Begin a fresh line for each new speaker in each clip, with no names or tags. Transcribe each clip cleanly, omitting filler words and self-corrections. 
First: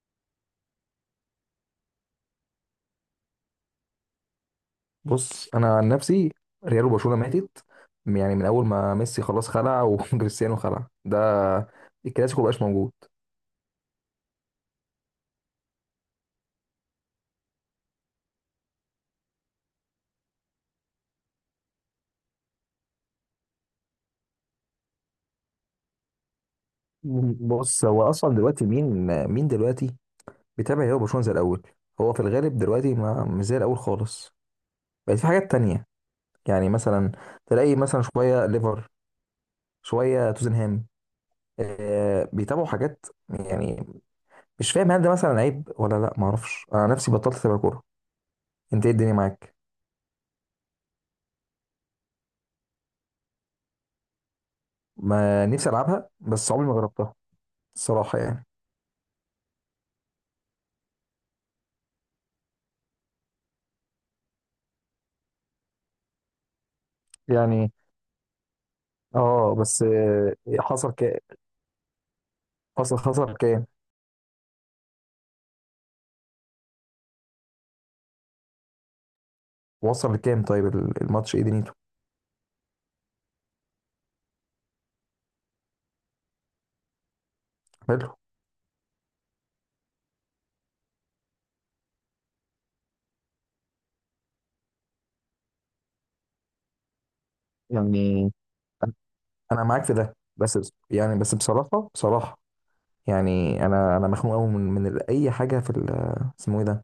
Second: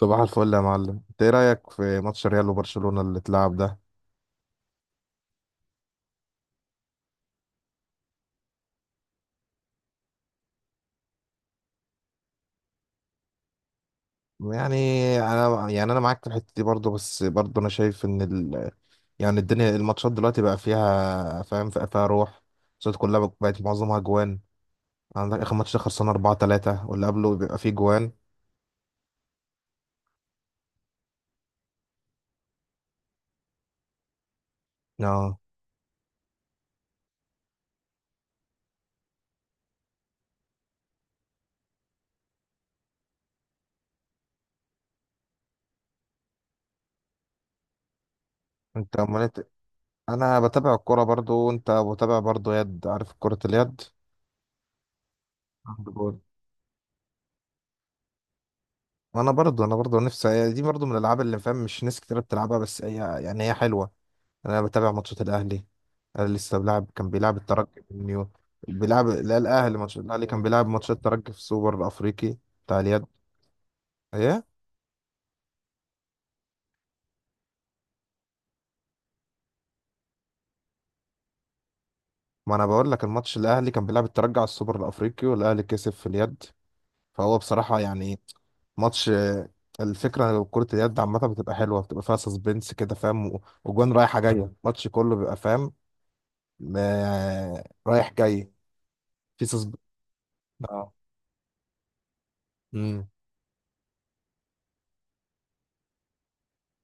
صباح الفل يا معلم، انت ايه رايك في ماتش ريال وبرشلونه اللي اتلعب ده؟
بص انا عن نفسي، ريال وبرشلونه ماتت. يعني من اول ما ميسي خلاص خلع وكريستيانو خلع ده، الكلاسيكو مبقاش موجود.
يعني يعني انا معاك في الحته دي برضو. بس برضو انا شايف ان ال... يعني الدنيا الماتشات دلوقتي بقى فيها فاهم بقى فيها روح الصوت كلها بقت معظمها جوان. عندك اخر ماتش ده خلصنا 4-3 واللي قبله بيبقى فيه
بص هو
جوان.
اصلا دلوقتي مين، مين دلوقتي بيتابع ريال وبرشلونه زي الاول؟ هو في الغالب دلوقتي ما مش زي الاول خالص. بقت في
اه.
حاجات تانية. يعني مثلا تلاقي مثلا شويه ليفر، شويه توتنهام، آه بيتابعوا حاجات يعني. مش فاهم هل ده مثلا عيب ولا لا، ما اعرفش، انا نفسي بطلت اتابع كوره. انت ايه
انت
الدنيا
امال انت-
معاك؟
انا بتابع الكوره برضو. انت بتابع برضو يد؟ عارف كره اليد؟
ما نفسي
عند
العبها
جون.
بس عمري ما جربتها. الصراحة يعني.
انا برضو نفسي دي برضو من الالعاب اللي فاهم مش ناس كتير بتلعبها. بس هي يعني هي حلوه. انا بتابع ماتشات الاهلي. انا لسه بلعب، كان بيلعب
يعني
الترجي من يوم، بيلعب لا
اه،
الاهلي،
بس
ماتش الاهلي
آه،
كان بيلعب ماتش
حصل كام؟
الترجي في السوبر الافريقي بتاع
اصل
اليد.
خسر كام؟
ايه؟
وصل لكام؟ طيب الماتش ايه دنيته؟
ما انا بقول لك الماتش، الاهلي كان بيلعب الترجي على السوبر الافريقي والاهلي كسب في اليد. فهو بصراحه
حلو.
يعني ماتش. الفكره لو كره اليد عامه بتبقى حلوه، بتبقى فيها سسبنس كده فاهم، وجوان رايحه جايه، الماتش كله بيبقى فاهم، رايح
يعني
جاي،
انا
في
أنا
سسبنس.
معاك في ده بس
اه.
يعني بس بصراحة بصراحة.
امم
يعني انا مخنوق قوي من اي حاجة في اسمه ايه ده؟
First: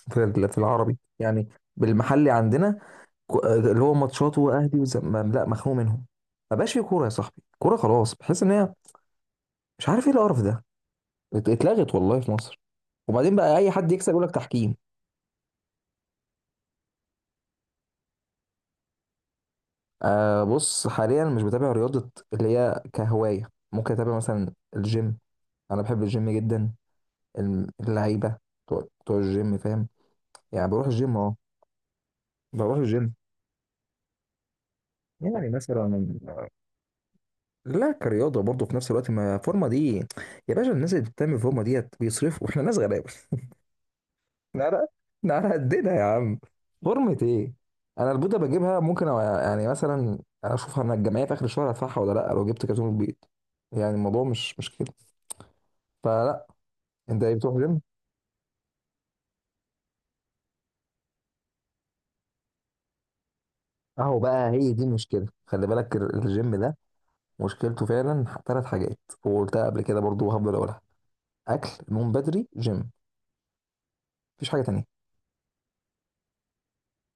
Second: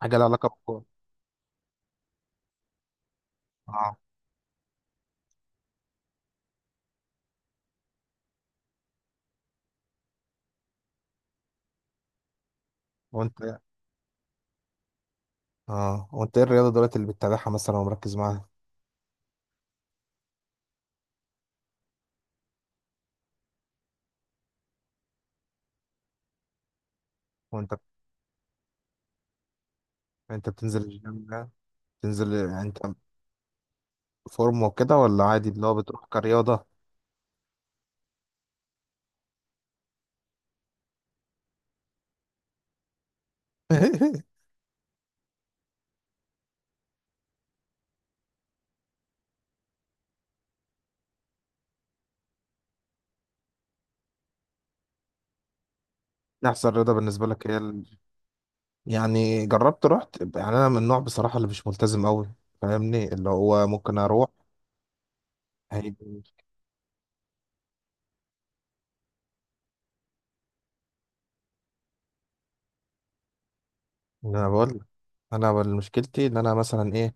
حاجه لها
في
علاقه
في
بالكوره.
العربي يعني، بالمحلي عندنا، اللي هو
اه،
ماتشاته واهلي لا، مخنوق منهم. ما بقاش في كورة يا صاحبي، كورة خلاص، بحس ان هي، مش عارف ايه القرف ده، اتلغت والله في مصر. وبعدين
وانت
بقى
إيه؟
اي حد يكسب يقول لك تحكيم.
اه، وانت ايه الرياضه دلوقتي اللي بتتابعها مثلا ومركز معاها؟
أه بص، حاليا مش بتابع رياضة. اللي هي كهواية ممكن أتابع مثلا الجيم، أنا بحب الجيم جدا.
وانت
اللعيبة بتوع الجيم فاهم.
انت
يعني
بتنزل
بروح الجيم
الجيم
أه،
ده؟ بتنزل يعني انت
بروح الجيم.
فورم وكده، ولا عادي
يعني
اللي هو
مثلا
بتروح كرياضه؟
لا، كرياضة برضه في نفس الوقت، ما فورمة دي يا باشا، الناس اللي بتعمل فورمة ديت بيصرفوا احنا ناس غلابة احنا على، احنا على قدنا يا عم. فورمة ايه؟ أنا البيضة بجيبها ممكن، أو يعني مثلا أشوفها أنا، الجمعية في آخر الشهر هدفعها ولا لأ لو جبت كرتون البيض. يعني الموضوع مش كده. فلا.
احسن رياضه
انت
بالنسبه
ايه
لك هي
بتروح جيم؟
ال...؟ يعني جربت رحت. يعني انا من النوع بصراحه اللي مش ملتزم قوي، فاهمني؟ اللي هو ممكن
اهو
اروح.
بقى هي دي المشكله. خلي بالك
هيجي.
الجيم ده مشكلته فعلا ثلاث حاجات، وقلتها قبل كده برضو وهفضل اقولها: اكل، نوم بدري، جيم.
انا
مفيش حاجه
بقول لك،
تانية.
مشكلتي ان انا مثلا ايه،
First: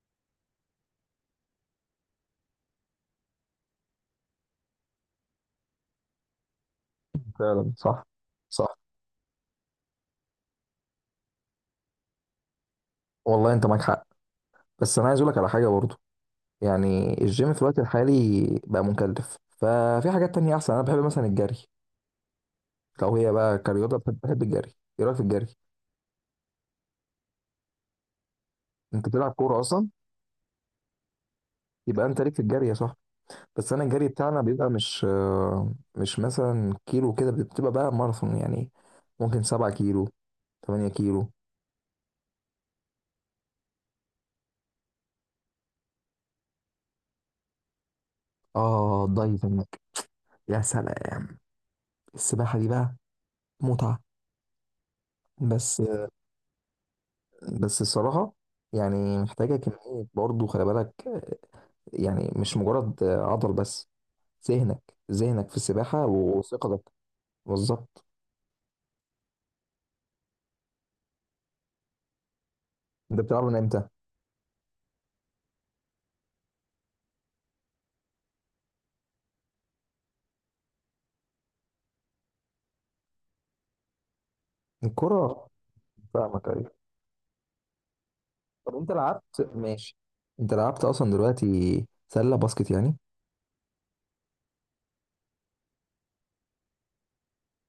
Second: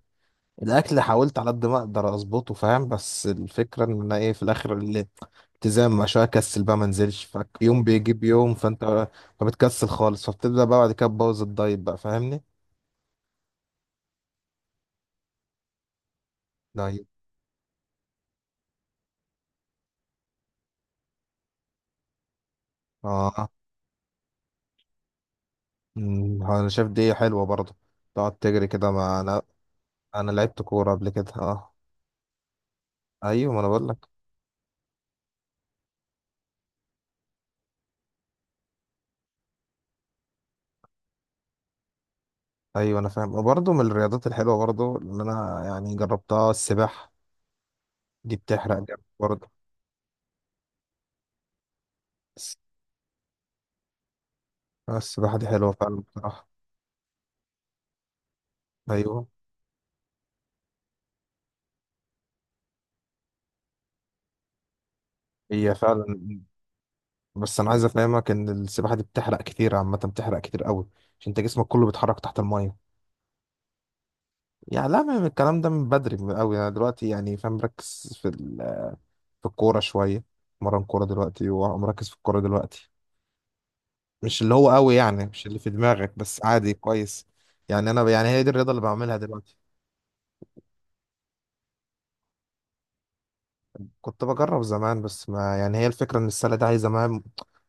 الاكل حاولت على قد ما اقدر اظبطه فاهم. بس الفكره ان انا ايه في الاخر، الالتزام، عشان اكسل بقى ما انزلش.
فعلا
فيوم
صح.
بيجيب يوم
صح.
فانت فبتكسل خالص. فبتبدا بقى بعد كده تبوظ الدايت بقى، فاهمني؟
والله انت معاك حق، بس انا عايز اقول لك على حاجه برضو.
دايت.
يعني الجيم في الوقت الحالي بقى مكلف، ففي حاجات تانية احسن. انا بحب مثلا الجري. لو هي
اه.
بقى كرياضه، بحب الجري. ايه رايك في الجري؟
انا شايف دي حلوه برضه. تقعد تجري كده،
انت
ما
بتلعب
انا
كوره اصلا،
انا لعبت كوره قبل كده اه.
يبقى انت ليك في الجري يا صاحبي.
ايوه ما انا
بس انا
بقول لك.
الجري بتاعنا بيبقى مش مش مثلا كيلو كده، بتبقى بقى ماراثون يعني، ممكن سبعة كيلو، تمانية كيلو.
ايوه انا فاهم. وبرضه من الرياضات الحلوه برضه اللي انا يعني جربتها السباحه. دي بتحرق جامد
اه
برضه.
دايفنج، يا سلام.
الس-
السباحة دي بقى متعة.
السباحه دي حلوه
بس
فعلا
آه،
بصراحه.
بس الصراحة يعني
ايوه.
محتاجة كمية برضه، خلي بالك يعني مش مجرد عضل بس، ذهنك، ذهنك في
هي
السباحة
فعلا.
وثقتك.
بس انا عايز
بالظبط.
افهمك ان السباحه دي بتحرق كتير عامه، بتحرق كتير قوي، عشان انت جسمك كله بيتحرك تحت الميه.
انت بتلعب من امتى؟
يعني لا، من الكلام ده من بدري من قوي. انا دلوقتي يعني فاهم مركز في الكوره شويه. مرن كوره دلوقتي ومركز في الكوره دلوقتي. مش اللي هو قوي يعني مش
الكرة.
اللي في دماغك، بس
فاهمك ايوه.
عادي كويس. يعني انا يعني هي دي الرياضه
طب
اللي
انت
بعملها
لعبت،
دلوقتي.
ماشي، انت لعبت اصلا دلوقتي سلة باسكت يعني؟
كنت بجرب زمان. بس ما يعني هي الفكره ان السله دي عايزه مهام،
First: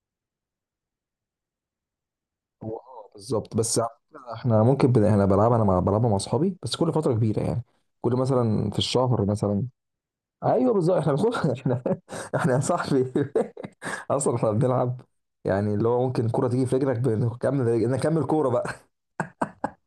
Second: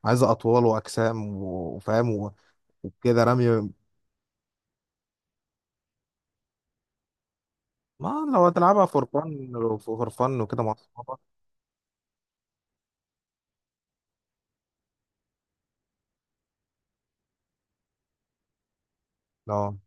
عايزه اطوال واجسام وفاهم
هو اه
وكده
بالظبط،
رمي.
بس على فكرة احنا ممكن احنا بلعبها انا بلعبها مع اصحابي بس كل فتره كبيره يعني،
ما
كل
لو
مثلا في
هتلعبها فور
الشهر مثلا.
فن، فور فن وكده مع
ايوه بالظبط، احنا
اصحابك.
بنخش احنا، احنا يا صاحبي اصلا احنا بنلعب، يعني اللي هو ممكن الكوره تيجي في رجلك بنكمل، نكمل كوره بقى.
لو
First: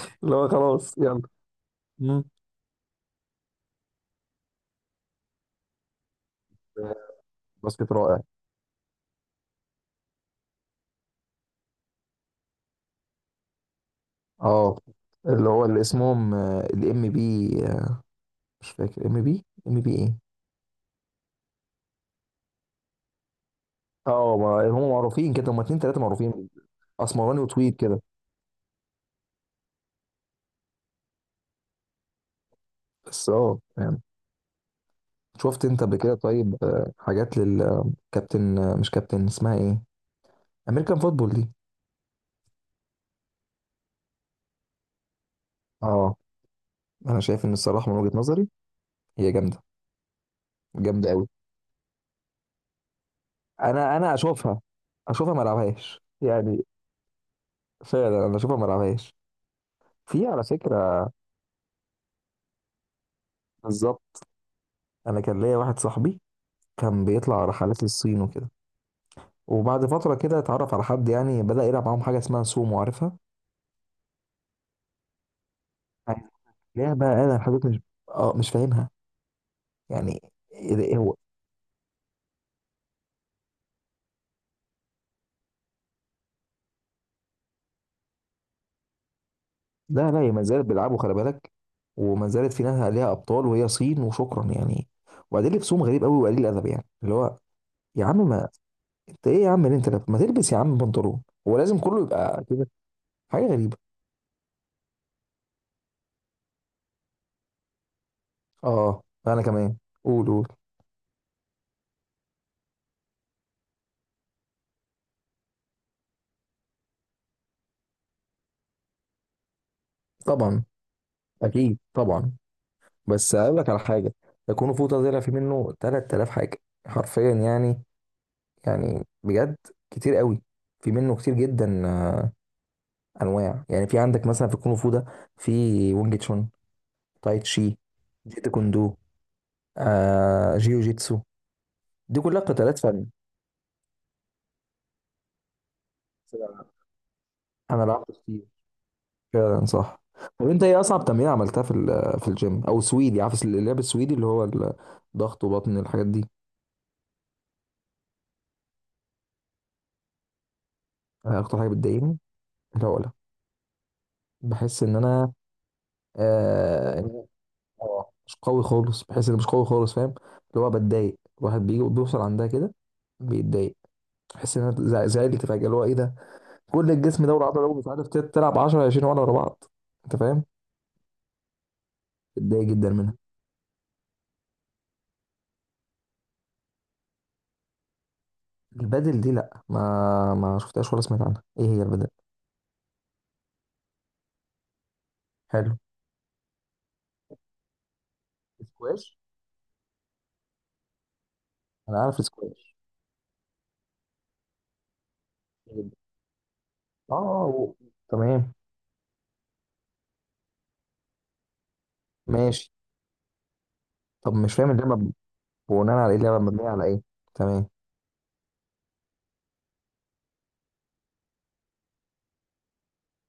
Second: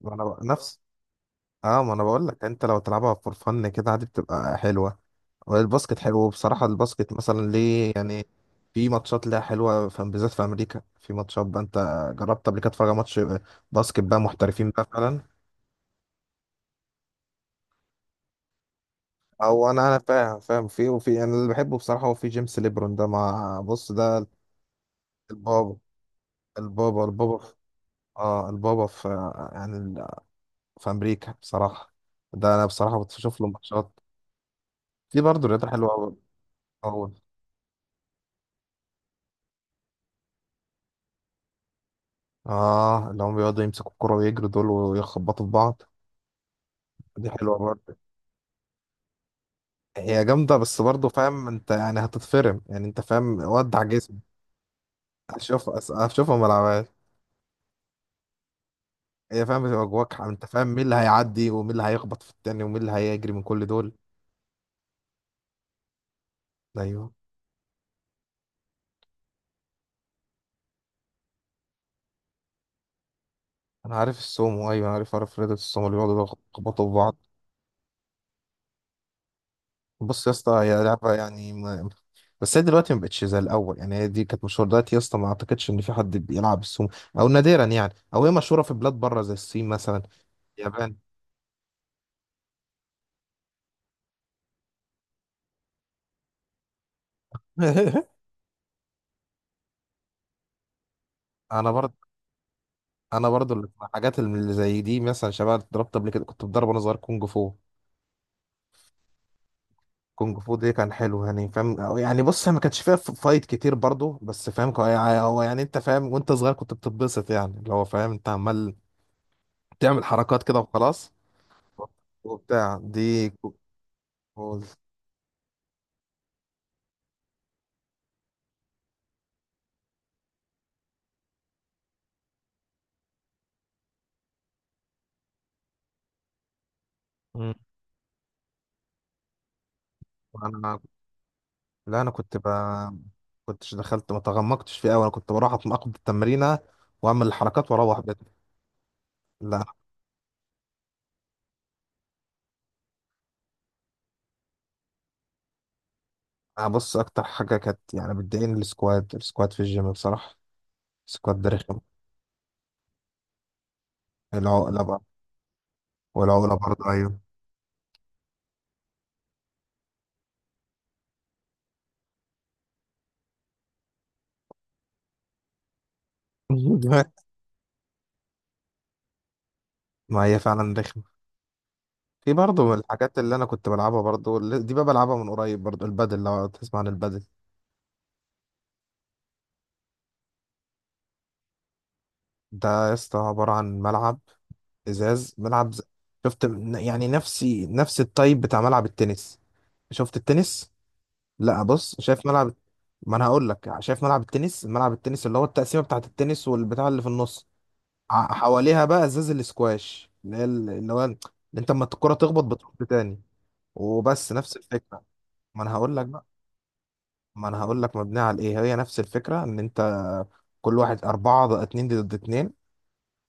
ما انا
اللي هو
نفس.
خلاص يلا.
اه ما انا
مم.
بقول لك، انت لو تلعبها فور فن كده عادي بتبقى حلوه. والباسكت حلو بصراحه. الباسكت مثلا
باسكت
ليه
رائع.
يعني في ماتشات ليها حلوه، في بالذات في امريكا في ماتشات بقى. انت جربت قبل كده تتفرج على ماتش باسكت بقى محترفين
اه
بقى فعلا؟
اللي هو اللي اسمهم الام بي، مش فاكر ام بي،
او
ام
انا
بي
انا
ايه.
فاهم فاهم في وفي. انا اللي بحبه بصراحه هو في جيمس ليبرون ده، مع بص ده
اه ما هم معروفين كده، هم
البابا
اتنين تلاته معروفين.
البابا،
اسمراني وطويل كده.
اه البابا في يعني في امريكا بصراحه. ده انا بصراحه
بس
بشوف له
اه
ماتشات.
يعني،
في برضه
شفت
رياضه
انت
حلوه
قبل كده
قوي.
طيب
اول
حاجات للكابتن، مش كابتن اسمها ايه، امريكان فوتبول دي؟
اه، اللي هم بيقعدوا يمسكوا الكرة ويجروا دول ويخبطوا في بعض.
اه انا
دي
شايف ان
حلوه
الصراحه
برضه.
من وجهه نظري هي جامده،
هي جامده. بس برضه
جامده قوي.
فاهم انت يعني هتتفرم يعني انت فاهم، ودع
انا
جسمك.
اشوفها، اشوفها ما
اشوف،
العبهاش
اشوفها ما
يعني.
العبهاش.
فعلا انا اشوفها ما العبهاش.
هي فاهم بتبقى جواك
في على
انت، فاهم مين اللي
فكره،
هيعدي ومين اللي هيخبط في التاني ومين اللي هيجري من كل دول.
بالظبط، انا كان ليا واحد صاحبي كان
ايوه
بيطلع رحلات للصين وكده، وبعد فتره كده اتعرف على حد يعني، بدا يلعب معاهم حاجه اسمها سومو، عارفها؟
انا عارف السومو. ايوه انا عارف، عارف رياضه السومو اللي بيقعدوا يخبطوا في
لعبه
بعض.
انا لحد دلوقتي مش، اه مش فاهمها يعني.
بص يا اسطى
إيه
هي
ده؟ إيه
لعبة
هو؟
يعني ما... بس هي دلوقتي ما بقتش زي الأول. يعني هي دي كانت مشهورة. دلوقتي يا اسطى ما أعتقدش إن في حد بيلعب السومو، أو نادرا. يعني أو هي مشهورة في بلاد بره زي الصين مثلا،
لا لا، هي ما زالت
اليابان.
بيلعبوا، خلي بالك، وما زالت في ناس عليها ابطال، وهي صين وشكرا يعني. وبعدين لبسهم غريب قوي وقليل ادب يعني، اللي هو يا عم ما، انت ايه يا عم اللي انت لابس؟ ما تلبس يا عم بنطلون، هو
أنا
لازم
برضه
كله يبقى كده؟
أنا
حاجه
برضه
غريبه.
الحاجات اللي زي دي، مثلا شباب اتضربت قبل كده، كنت بتضرب وأنا صغير كونج فو.
اه انا كمان، قول
كونج
قول.
فو دي كان حلو يعني فاهم. أو يعني بص هي ما كانش فيها فايت كتير برضه. بس فاهم يعني هو يعني أنت فاهم، وأنت صغير كنت بتتبسط يعني اللي هو فاهم. أنت عمال تعمل حركات كده
طبعا،
وخلاص.
اكيد طبعا.
وبتاع دي.
بس اقول لك على حاجه، يكون فوطه طلع في منه 3000 حاجه، حرفيا يعني، يعني بجد كتير قوي، في منه كتير جدا انواع يعني. في عندك مثلا في الكونغ فو ده، في وينج تشون، تاي
مم.
تشي، جيتو كوندو، آه
انا
جيو جيتسو،
لا
دي كلها قتالات فن.
كنتش دخلت، ما تغمقتش فيه قوي. انا كنت بروح اتناقض التمرينه واعمل الحركات
انا
واروح
لعبت
بيت.
كتير.
لا
فعلا صح. طب انت ايه اصعب تمرين عملتها في في الجيم او سويدي، عارف اللعب السويدي اللي هو الضغط وبطن الحاجات دي؟
أنا بص اكتر حاجه كانت يعني بتضايقني السكواد. السكواد في الجيم بصراحه،
أنا
السكواد ده
اكتر حاجه
رخم.
بتضايقني العقله.
العقله
بحس ان
بقى،
انا،
والعقله برضه
آه إن
ايوه.
أنا- آه، مش قوي خالص، بحس ان مش قوي خالص فاهم. اللي هو بتضايق، الواحد بيجي بيوصل عندها كده بيتضايق. بحس ان انا زعلت فجاه، اللي هو ايه ده؟ كل الجسم ده والعضله لو مش عارف تلعب 10، 20 ولا ورا بعض، انت
ما هي
فاهم.
فعلا رخمه. في برضه
بتضايق
من
جدا منها.
الحاجات اللي انا كنت بلعبها برضه دي بقى بلعبها من قريب برضه، البادل، لو تسمع عن البادل.
البادل دي لا، ما ما شفتهاش ولا سمعت عنها، ايه هي البادل؟
ده يا اسطى عباره عن ملعب ازاز،
حلو،
شفت؟ يعني نفسي، نفس التايب بتاع ملعب
سكواش،
التنس، شفت التنس؟ لا
انا
بص،
عارف
شايف ملعب،
السكواش.
ما انا هقول لك. شايف ملعب التنس؟ ملعب التنس اللي هو التقسيمه بتاعه التنس والبتاع اللي في
اه
النص.
و، تمام.
حواليها بقى ازاز الاسكواش اللي هي اللي هو اللي انت اما الكره تخبط
ماشي.
بتروح تاني. وبس
طب مش
نفس
فاهم اللعبه
الفكره. ما انا
بناء
هقول لك
على ايه؟
بقى،
اللعبه مبنيه على ايه؟
ما انا
تمام.
هقول لك مبنيه على ايه. هي نفس الفكره ان انت كل واحد اربعه اتنين ضد اتنين،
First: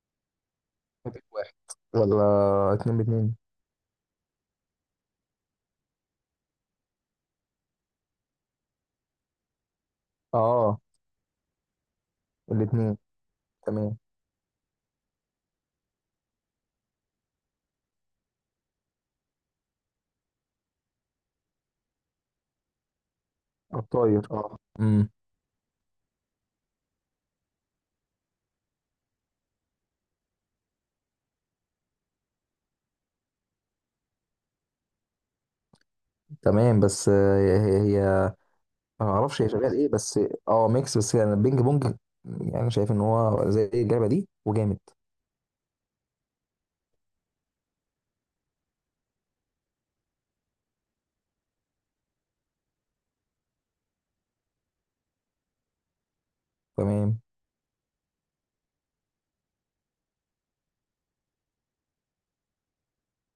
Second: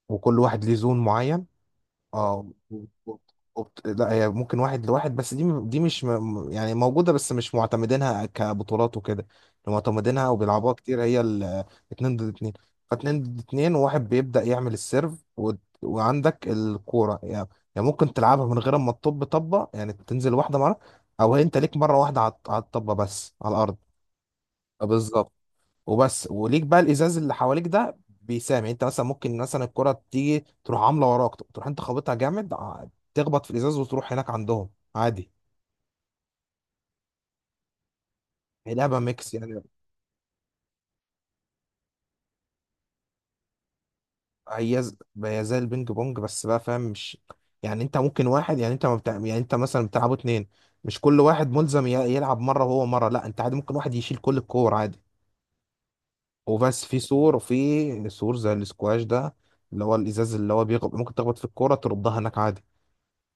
وكل واحد ليه زون
مفيش
معين.
واحد، ولا
اه.
اتنين
وبت-
باتنين؟
لا هي ممكن واحد لواحد، بس دي مش م- يعني موجودة بس مش معتمدينها كبطولات وكده. اللي معتمدينها وبيلعبوها
اه
كتير هي اتنين ضد اتنين.
الاتنين.
فاتنين ضد اتنين،
تمام.
وواحد بيبدأ يعمل السيرف و... وعندك الكورة يعني. يعني ممكن تلعبها من غير ما تطب طبة، يعني تنزل واحدة مرة، أو هي أنت ليك مرة واحدة على على الطبة بس على الأرض.
الطاير اه، امم.
بالظبط. وبس وليك بقى الازاز اللي حواليك ده، بيسامع. انت مثلا ممكن مثلا الكره تيجي تروح عامله وراك، تروح انت خابطها جامد تخبط في الازاز وتروح هناك عندهم عادي.
تمام بس هي، هي
هي لعبه
انا ما
ميكس
اعرفش هي
يعني.
شغال ايه بس. اه ميكس، بس يعني البينج بونج، يعني شايف ان هو زي اللعبه دي وجامد.
هي ز- هي زي البينج بونج، بس بقى فاهم مش يعني انت ممكن واحد، يعني انت ما بتاع... يعني انت مثلا بتلعبوا اتنين، مش كل واحد ملزم يلعب مره وهو مره. لا انت عادي ممكن واحد يشيل كل الكور عادي. وبس في
تمام.
سور، وفي سور زي الاسكواش ده، اللي هو الازاز اللي هو ممكن تخبط في الكوره تردها هناك عادي.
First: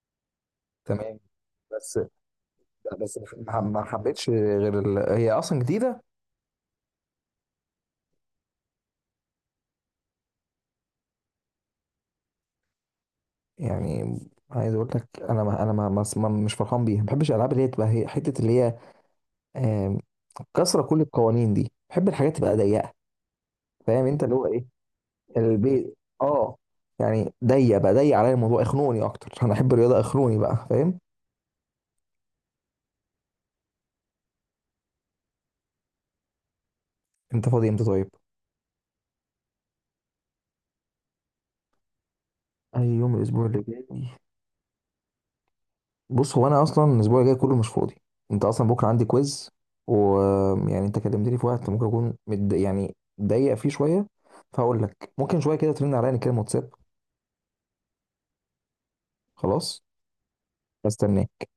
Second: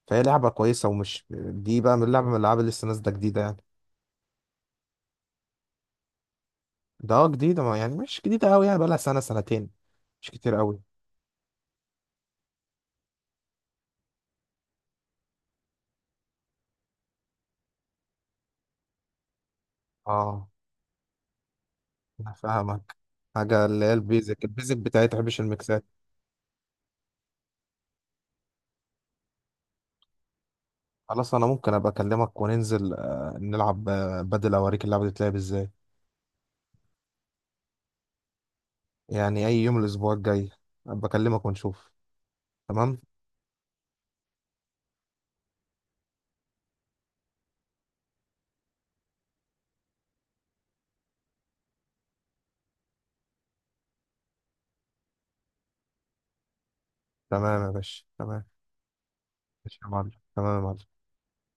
فهي لعبة كويسة.
تمام،
ومش دي بقى
بس
من اللعبة، من الألعاب اللي لسه نازلة جديدة يعني.
ما حبيتش غير ال... هي اصلا جديده؟
ده اه جديدة، ما يعني مش جديدة أوي، يعني بقالها 1 أو 2 سنة، مش كتير أوي.
يعني عايز اقول لك انا، مش فرحان بيها، ما بحبش الالعاب اللي هي تبقى هي حته اللي هي آم،
اه
كسره كل القوانين دي. بحب
أنا
الحاجات تبقى ضيقه.
فاهمك. حاجة اللي هي
فاهم انت اللي
البيزك،
هو ايه،
البيزك بتاعتها مش الميكسات.
البيت اه، يعني ضيق بقى، ضيق عليا الموضوع اخنوني اكتر. انا احب الرياضه اخنوني بقى فاهم.
خلاص أنا ممكن أبقى أكلمك وننزل نلعب بدل أوريك اللعبة دي بتلعب إزاي.
انت فاضي امتى طيب؟
يعني أي يوم الأسبوع الجاي أبقى أكلمك ونشوف.
اي
تمام.
يوم الاسبوع اللي جاي. بص هو انا اصلا الاسبوع الجاي كله مش فاضي، انت اصلا بكره عندي كويز، ويعني انت كلمتني في وقت ممكن اكون يعني ضيق فيه شويه. فهقول لك ممكن شويه كده ترن عليا نتكلم واتساب.
تمام يا باشا، تمام. ماشي
خلاص،
يا معلم، تمام يا معلم.
استناه.